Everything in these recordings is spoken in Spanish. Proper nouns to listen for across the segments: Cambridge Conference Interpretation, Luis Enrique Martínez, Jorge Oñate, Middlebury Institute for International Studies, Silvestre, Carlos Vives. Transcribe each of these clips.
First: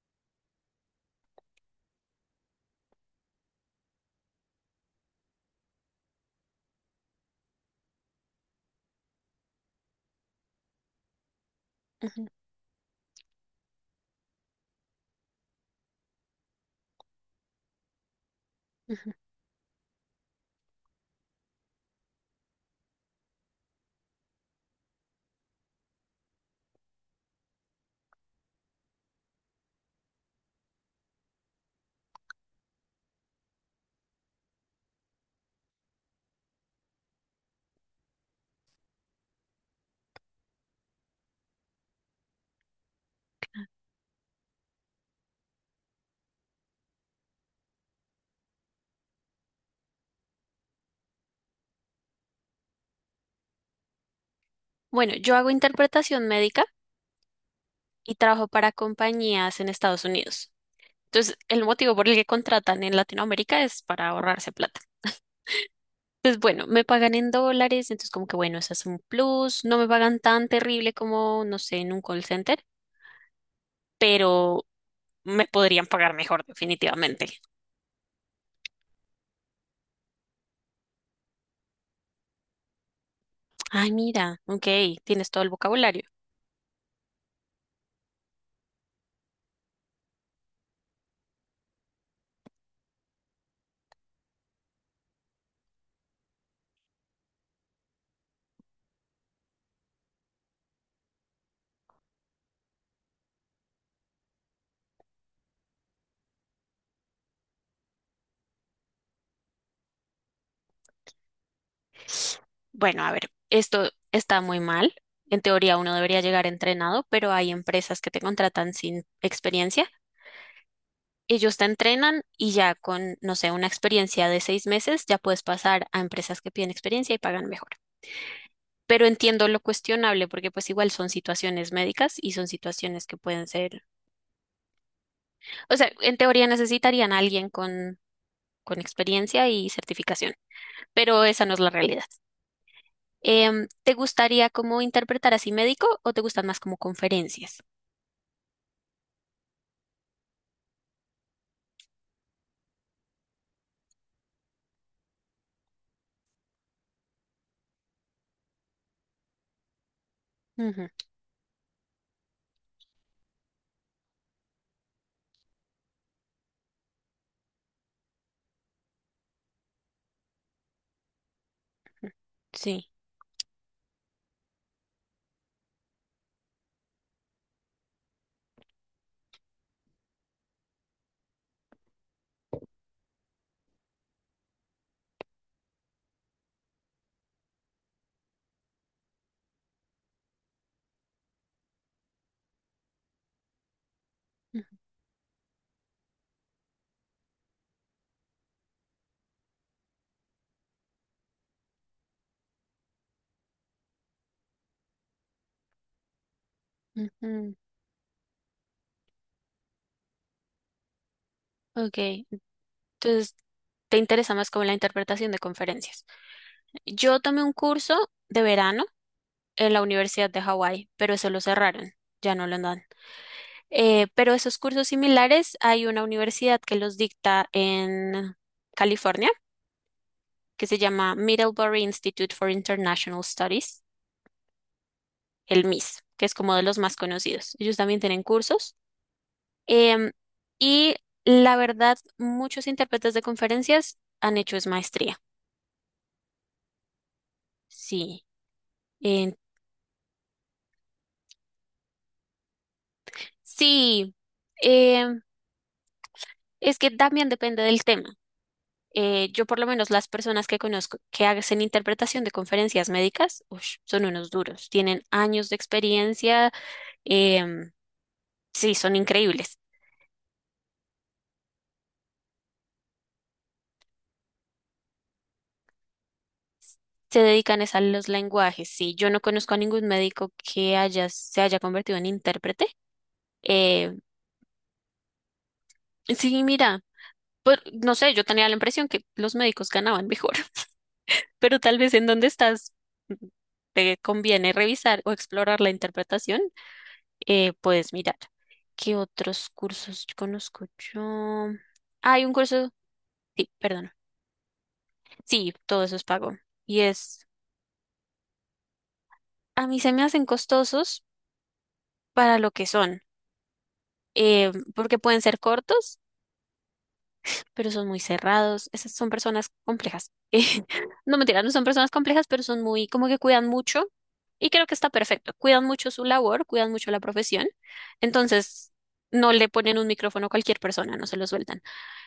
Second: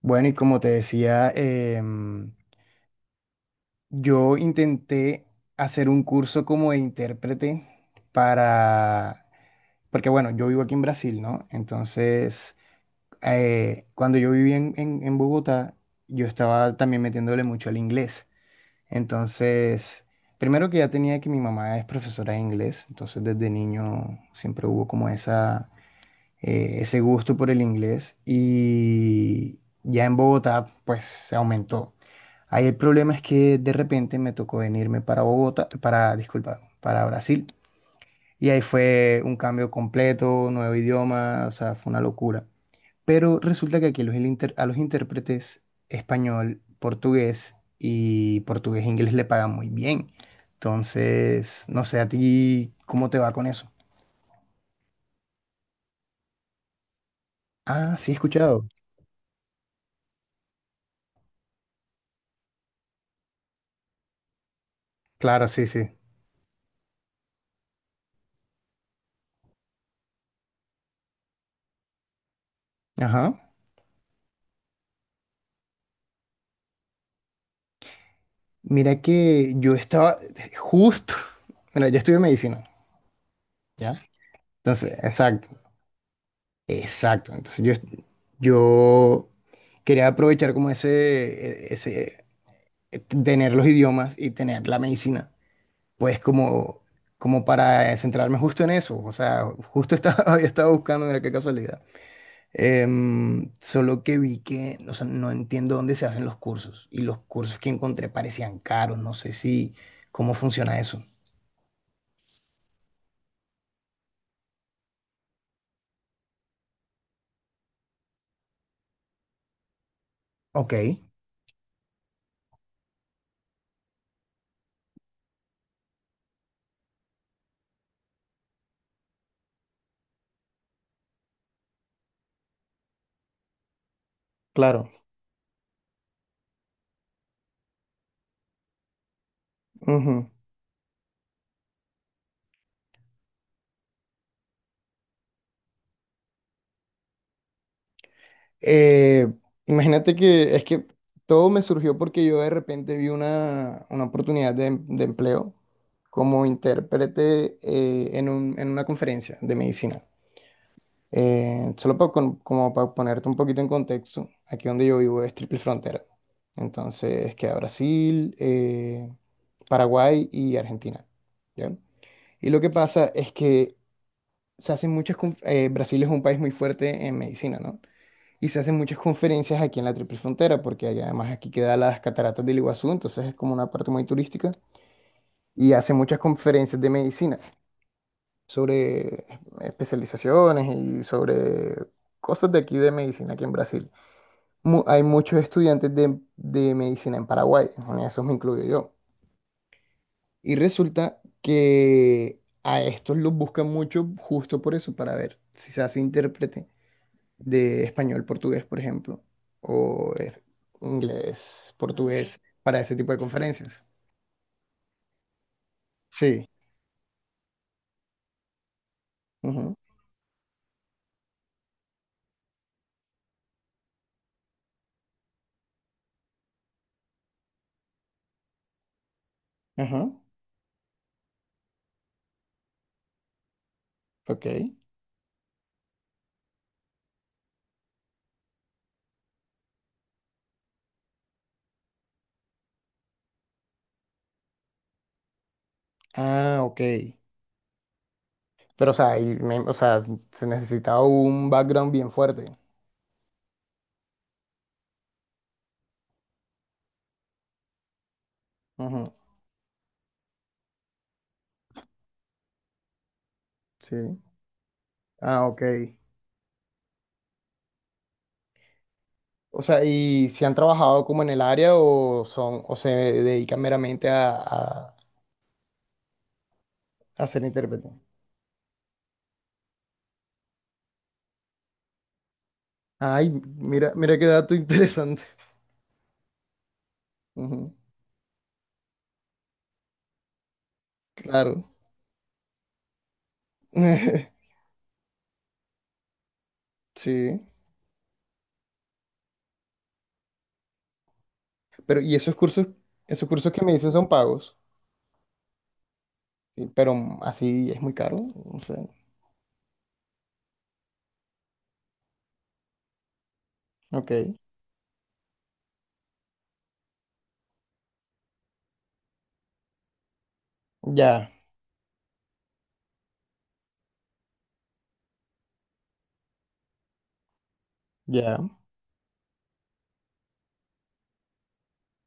Bueno, y como te decía, yo intenté hacer un curso como de intérprete para, porque bueno, yo vivo aquí en Brasil, ¿no? Entonces, cuando yo vivía en Bogotá, yo estaba también metiéndole mucho al inglés. Entonces, primero que ya tenía que mi mamá es profesora de inglés, entonces desde niño siempre hubo como esa, ese gusto por el inglés y ya en Bogotá, pues se aumentó. Ahí el problema es que de repente me tocó venirme para Bogotá, para, disculpa, para Brasil. Y ahí fue un cambio completo, nuevo idioma, o sea, fue una locura. Pero resulta que aquí los inter- a los intérpretes español, portugués y portugués e inglés le pagan muy bien. Entonces, no sé a ti cómo te va con eso. Bueno, yo hago interpretación médica Ah, sí, he y trabajo escuchado. para compañías en Estados Unidos. Entonces, el motivo por el que contratan en Latinoamérica es para ahorrarse plata. Claro, sí, sí. Pues bueno, me pagan en dólares, entonces como que bueno, eso es un plus. No me pagan tan terrible como, no sé, en un call center, Ajá. pero me podrían pagar mejor definitivamente. Mira que yo estaba justo, mira, yo estudié medicina. Ay, ¿Ya? mira, ok, Entonces, tienes todo el exacto. vocabulario. Exacto. Entonces yo quería aprovechar como tener los idiomas y tener la medicina, pues como, como para centrarme justo en eso. O sea, justo estaba, había estado buscando, mira qué casualidad. Solo que vi que, o sea, no entiendo dónde se hacen los cursos y los cursos que encontré parecían caros. No sé si, cómo funciona eso. Bueno, a ver, esto está muy mal. En teoría uno debería llegar entrenado, pero hay empresas que te contratan sin experiencia Ok, Ellos te entrenan y ya con, no sé, una experiencia de 6 meses, ya puedes pasar a empresas que piden experiencia y pagan mejor. Pero entiendo lo cuestionable porque pues igual son situaciones médicas y son situaciones que pueden ser, claro. o sea, en teoría necesitarían a alguien con experiencia y Ujú. certificación, pero esa no es la realidad. ¿Te gustaría como interpretar así médico o te gustan más como conferencias? Eh, Imagínate que es que todo me surgió porque yo de repente vi una oportunidad de, de empleo como intérprete en en una conferencia de medicina. Ujú, Solo como para ponerte un poquito en contexto, aquí donde yo vivo es triple frontera. Entonces queda Brasil, Paraguay y Argentina. ¿Ya? Y lo que sí. pasa es que se hacen muchas... Brasil es un país muy fuerte en medicina, ¿no? Y se hacen muchas conferencias aquí en la Triple Frontera, porque además aquí queda las cataratas del Iguazú, entonces es como una parte muy turística. Y hacen muchas conferencias de medicina sobre especializaciones y sobre cosas de aquí de medicina, aquí en Brasil. Hay muchos estudiantes de medicina en Paraguay, en esos me incluyo yo. Y resulta que a estos los buscan mucho justo por eso, para ver si se hace intérprete Ujú, de español, portugués, por ejemplo, o inglés, ok, ok, portugués, para ese tipo de entonces conferencias. te interesa más como la interpretación de conferencias. Sí. Yo tomé un curso de verano en Ujú, la Universidad de Hawái, pero eso lo cerraron, ya no lo andan. Pero esos cursos similares hay una universidad que los dicta en California, ajá. que se llama Middlebury Institute for International Studies, Ok. el MIS, que es como de los más conocidos. Ellos también tienen cursos. Em, y la verdad, muchos intérpretes de conferencias han hecho es maestría. Ah, ok. Sí, Pero, o sea, en- o sea, se necesitaba un background bien fuerte. sí, em, es que también depende del tema. Ujú, Yo por lo menos las personas que conozco que hacen interpretación de conferencias médicas, ush, son sí. unos duros, tienen Ah, años de ok. experiencia, em, sí, son increíbles. O sea, ¿y si han trabajado como en el área o son, o se dedican meramente Se a ser dedican es a intérprete? los lenguajes. Sí, yo no conozco a ningún médico que haya, se haya convertido en intérprete. Ay, mira, Eh, mira qué dato interesante. sí, mira, Ujú, no sé, yo tenía la impresión que los médicos ganaban mejor, pero claro. tal vez en donde estás te conviene revisar o explorar la interpretación. Sí. Puedes mirar. ¿Qué otros cursos conozco yo? Pero, ¿y Hay un curso, esos sí, cursos que me perdón. dices son pagos? Sí, todo eso es pago. Sí, Y pero es, así es muy caro, no sé. a mí se me hacen costosos para lo que son, Ok, porque pueden ser cortos, pero son muy cerrados. Esas son personas complejas. No ya, mentira, no son personas complejas, pero son muy, como que cuidan mucho. Y creo que está perfecto. Cuidan mucho su labor, cuidan mucho la profesión. ya. Entonces, no le ponen un micrófono a cualquier persona, no se lo sueltan.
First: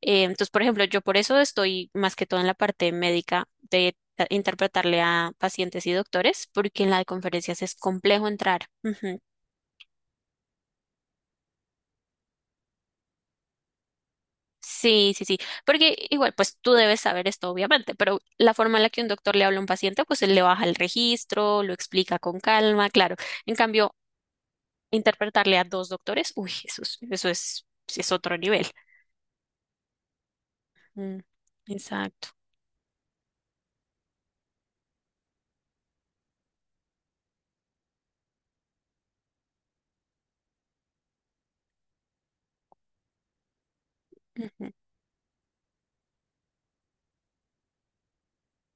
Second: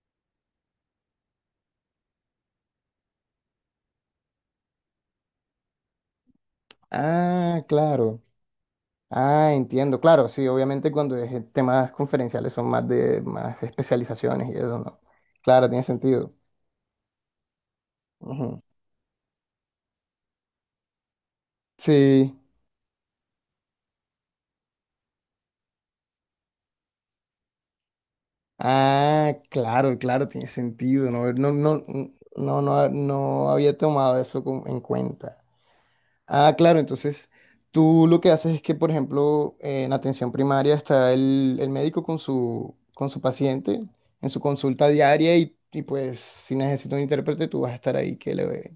Entonces, por ejemplo, yo por eso estoy más que todo en la parte médica de interpretarle a pacientes y doctores, porque en la de conferencias Ah, es claro. complejo entrar. Ujú. Ah, entiendo. Claro, sí, obviamente cuando es temas conferenciales son más de más especializaciones y eso, ¿no? Sí, sí, sí, Claro, tiene porque sentido. igual, pues tú debes saber esto, obviamente, pero la Ujú. forma en la que un doctor le habla a un paciente, pues él le baja el registro, lo explica Sí. con calma, claro. En cambio, interpretarle a dos doctores, uy, eso es otro nivel. Ah, claro, claro, tiene sentido. Mm, No, no, no, exacto. no, no, no había tomado eso en cuenta. Ah, claro, entonces tú lo que haces es que, por ejemplo, en atención primaria está el médico con su paciente en su consulta diaria y, pues si necesita un intérprete tú vas a estar ahí que, le,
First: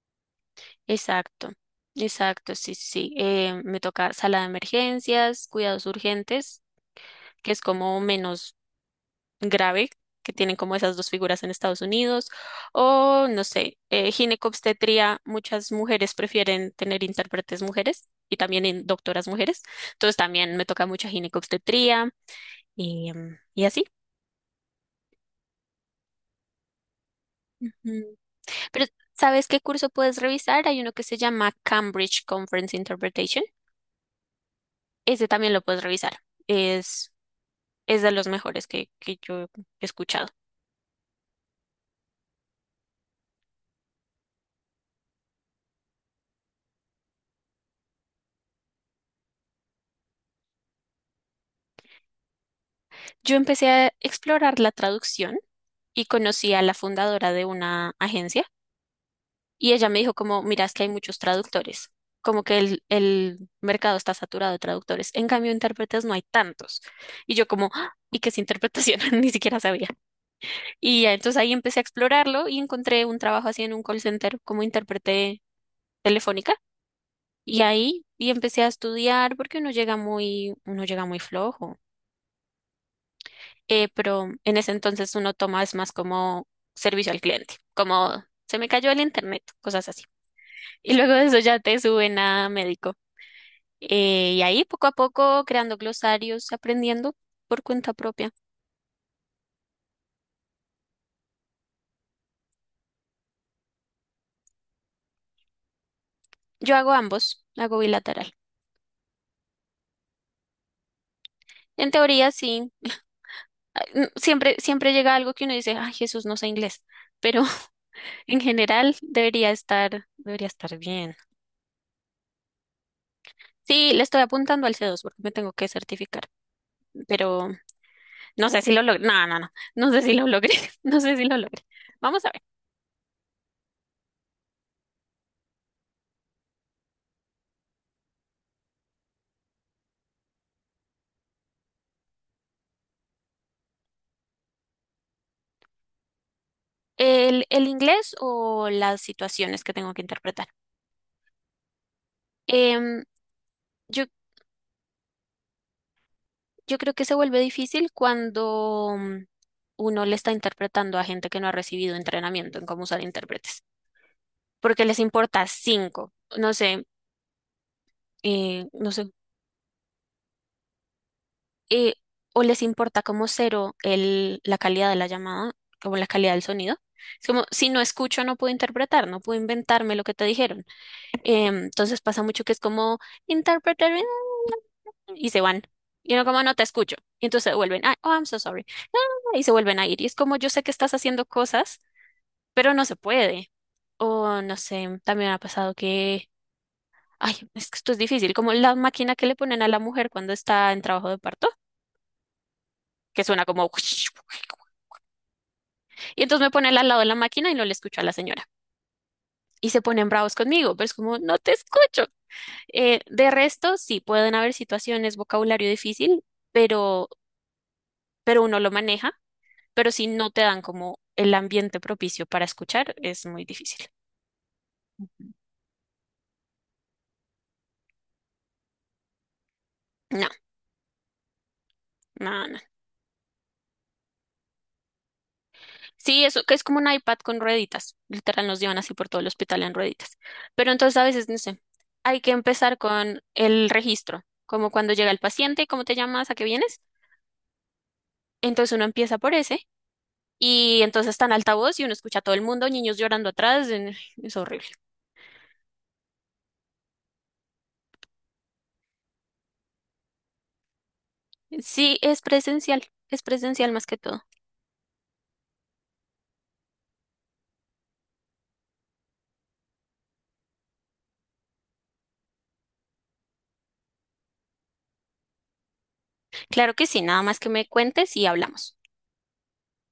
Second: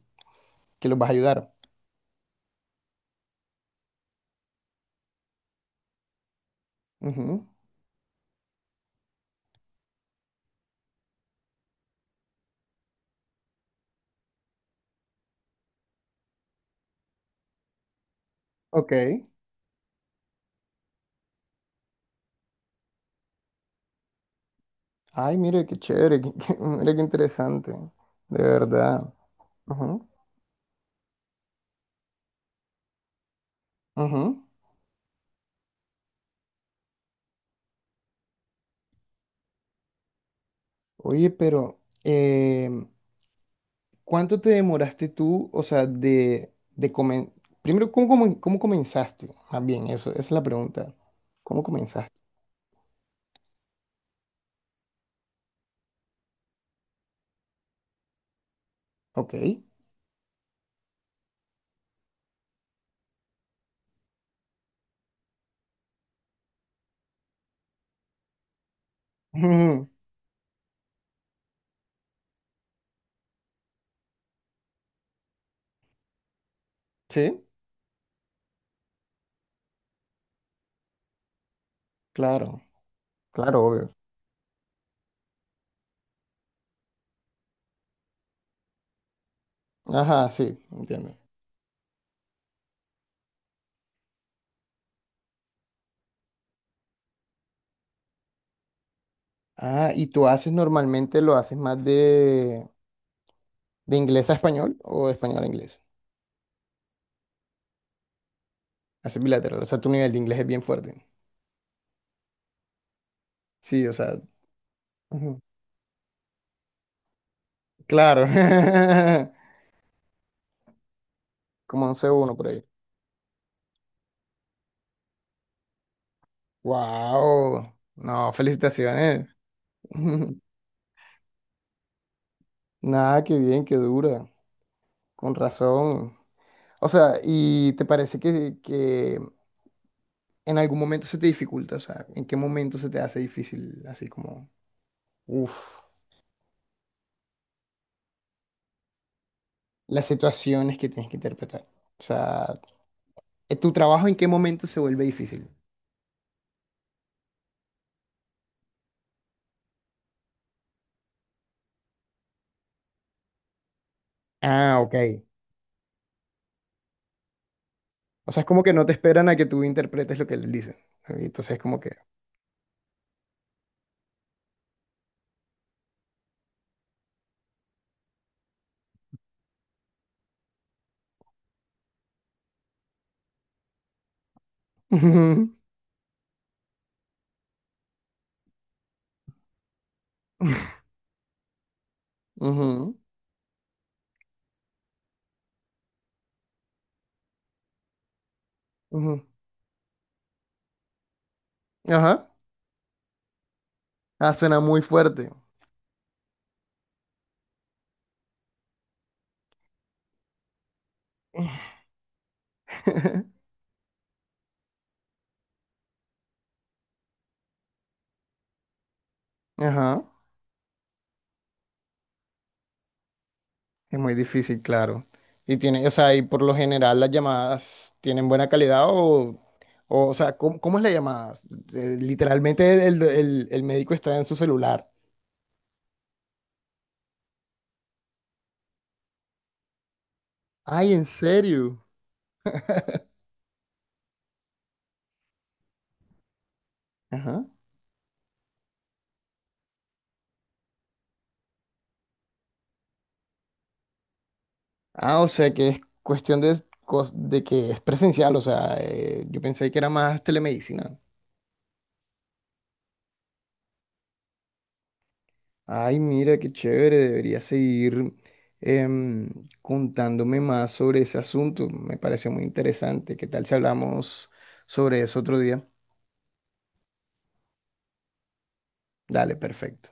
que los vas a Exacto, ayudar. exacto, sí, sí. Sí. Me toca sala de emergencias, cuidados urgentes, Ujú, que es como menos grave, que tienen como esas dos figuras en Estados Unidos, o no sé, ginecobstetría, muchas mujeres prefieren tener intérpretes mujeres y también ok. doctoras mujeres, entonces también me toca mucha ginecobstetría y, y así. Ay, mire, qué chévere, mire qué interesante, Ujú. de Pero, verdad. ¿sabes qué curso Ujú, puedes revisar? Hay uno que se llama Cambridge Conference Interpretation. ujú. Ese también lo puedes revisar. Es es de los mejores que yo he escuchado. Oye, pero em, ¿cuánto te demoraste tú, o sea, primero, ¿cómo, cómo comenzaste? Más bien, eso, esa es la pregunta. ¿Cómo comenzaste? Yo empecé a explorar la traducción y conocí a la fundadora de una agencia Ok. y ella me dijo como, mira, es que hay muchos traductores, como que el mercado está saturado de traductores, en cambio intérpretes no hay tantos. Y yo como, "Ah, ¿y qué es interpretación?" Ni siquiera sabía. Ujú. Y ya, entonces ahí empecé a explorarlo y encontré un trabajo así en un call center como intérprete telefónica. Sí, Y ahí empecé a estudiar porque uno llega muy flojo. claro, claro, obvio. Pero en ese entonces uno toma es más como servicio al cliente, como se me cayó el internet, cosas así. Ajá, sí, Y luego entiendo. de eso ya te suben a médico. Y ahí poco a poco creando glosarios, aprendiendo por cuenta propia. Ah, ¿y tú haces normalmente, lo haces más de inglés a español o de español a inglés? Yo hago ambos, hago bilateral. Haces bilateral, o sea, tu nivel de inglés es bien fuerte. En teoría sí, Sí, o sea, siempre, siempre llega algo ujú. que uno dice, ay, Jesús, no sé inglés, pero Claro. en general debería estar bien. Como un C1 por ahí. Sí, le estoy apuntando al C2 porque me tengo que certificar, pero Wow. No, no sé si lo logré. felicitaciones. No, no, no. No sé si lo logré. No sé si lo logré. Vamos a ver. Nada, qué bien, qué dura. Con razón. O sea, ¿y te parece que en algún momento se te dificulta? O sea, ¿en qué momento se te hace difícil, así como, uff, El inglés o las situaciones que tengo que las interpretar. situaciones que tienes que interpretar? O sea, Em, ¿tu yo, trabajo en qué momento se vuelve difícil? yo creo que se vuelve difícil cuando uno le está interpretando a gente que no ha recibido entrenamiento en cómo usar intérpretes. Ah, Porque ok. les importa cinco. No sé, O sea, es como que no no te sé. esperan a que tú interpretes lo que les dicen. Entonces es como que... eh, o les importa como cero el, la calidad de la llamada, como la calidad del sonido. Es como, si no escucho, no puedo interpretar, no puedo inventarme lo que te dijeron. Entonces pasa mucho que es como "interpreter y se Ujú, van. Y no, como no te escucho. Y entonces se vuelven, "Ah, oh, I'm so sorry." ah, Y se vuelven a ir. Y es como yo sé que estás haciendo cosas, pero no se ujú. puede. O no sé, también ha pasado que, ay, es que esto es difícil, como la máquina Ujú. que le ponen a la mujer cuando está en trabajo de parto, Ajá. que suena como... Ah, suena muy fuerte. Y entonces me ponen al lado de la máquina y no le escucho a la señora. Y se ponen bravos conmigo, pero es como, no te escucho. De resto, sí, pueden haber situaciones, vocabulario difícil, pero uno lo maneja, pero Ajá. si no te dan como el ambiente propicio para escuchar, es muy difícil. Es muy difícil, claro. Y tiene, o sea, y por lo general las llamadas tienen buena calidad o No, sea, ¿cómo, cómo es la llamada? No, no. Literalmente el médico está en su celular. Sí, eso que es como un iPad con rueditas. Literal nos llevan así por todo el hospital en rueditas. Pero Ay, entonces a ¿en veces, no sé, serio? hay que empezar con el registro, como cuando llega el paciente, cómo te llamas, a qué vienes. Ajá. Entonces uno empieza por ese y entonces está en altavoz y uno escucha a todo el mundo, niños llorando atrás, en- es horrible. Ah, o sea, que es cuestión de, de que es presencial, o sea, yo pensé que era más telemedicina. Sí, es presencial más que todo. Ay, mira, qué chévere, debería seguir em, contándome más sobre ese asunto. Me pareció muy interesante. ¿Qué tal si hablamos sobre eso otro día? Claro que sí, nada más que me cuentes y hablamos. Dale, perfecto.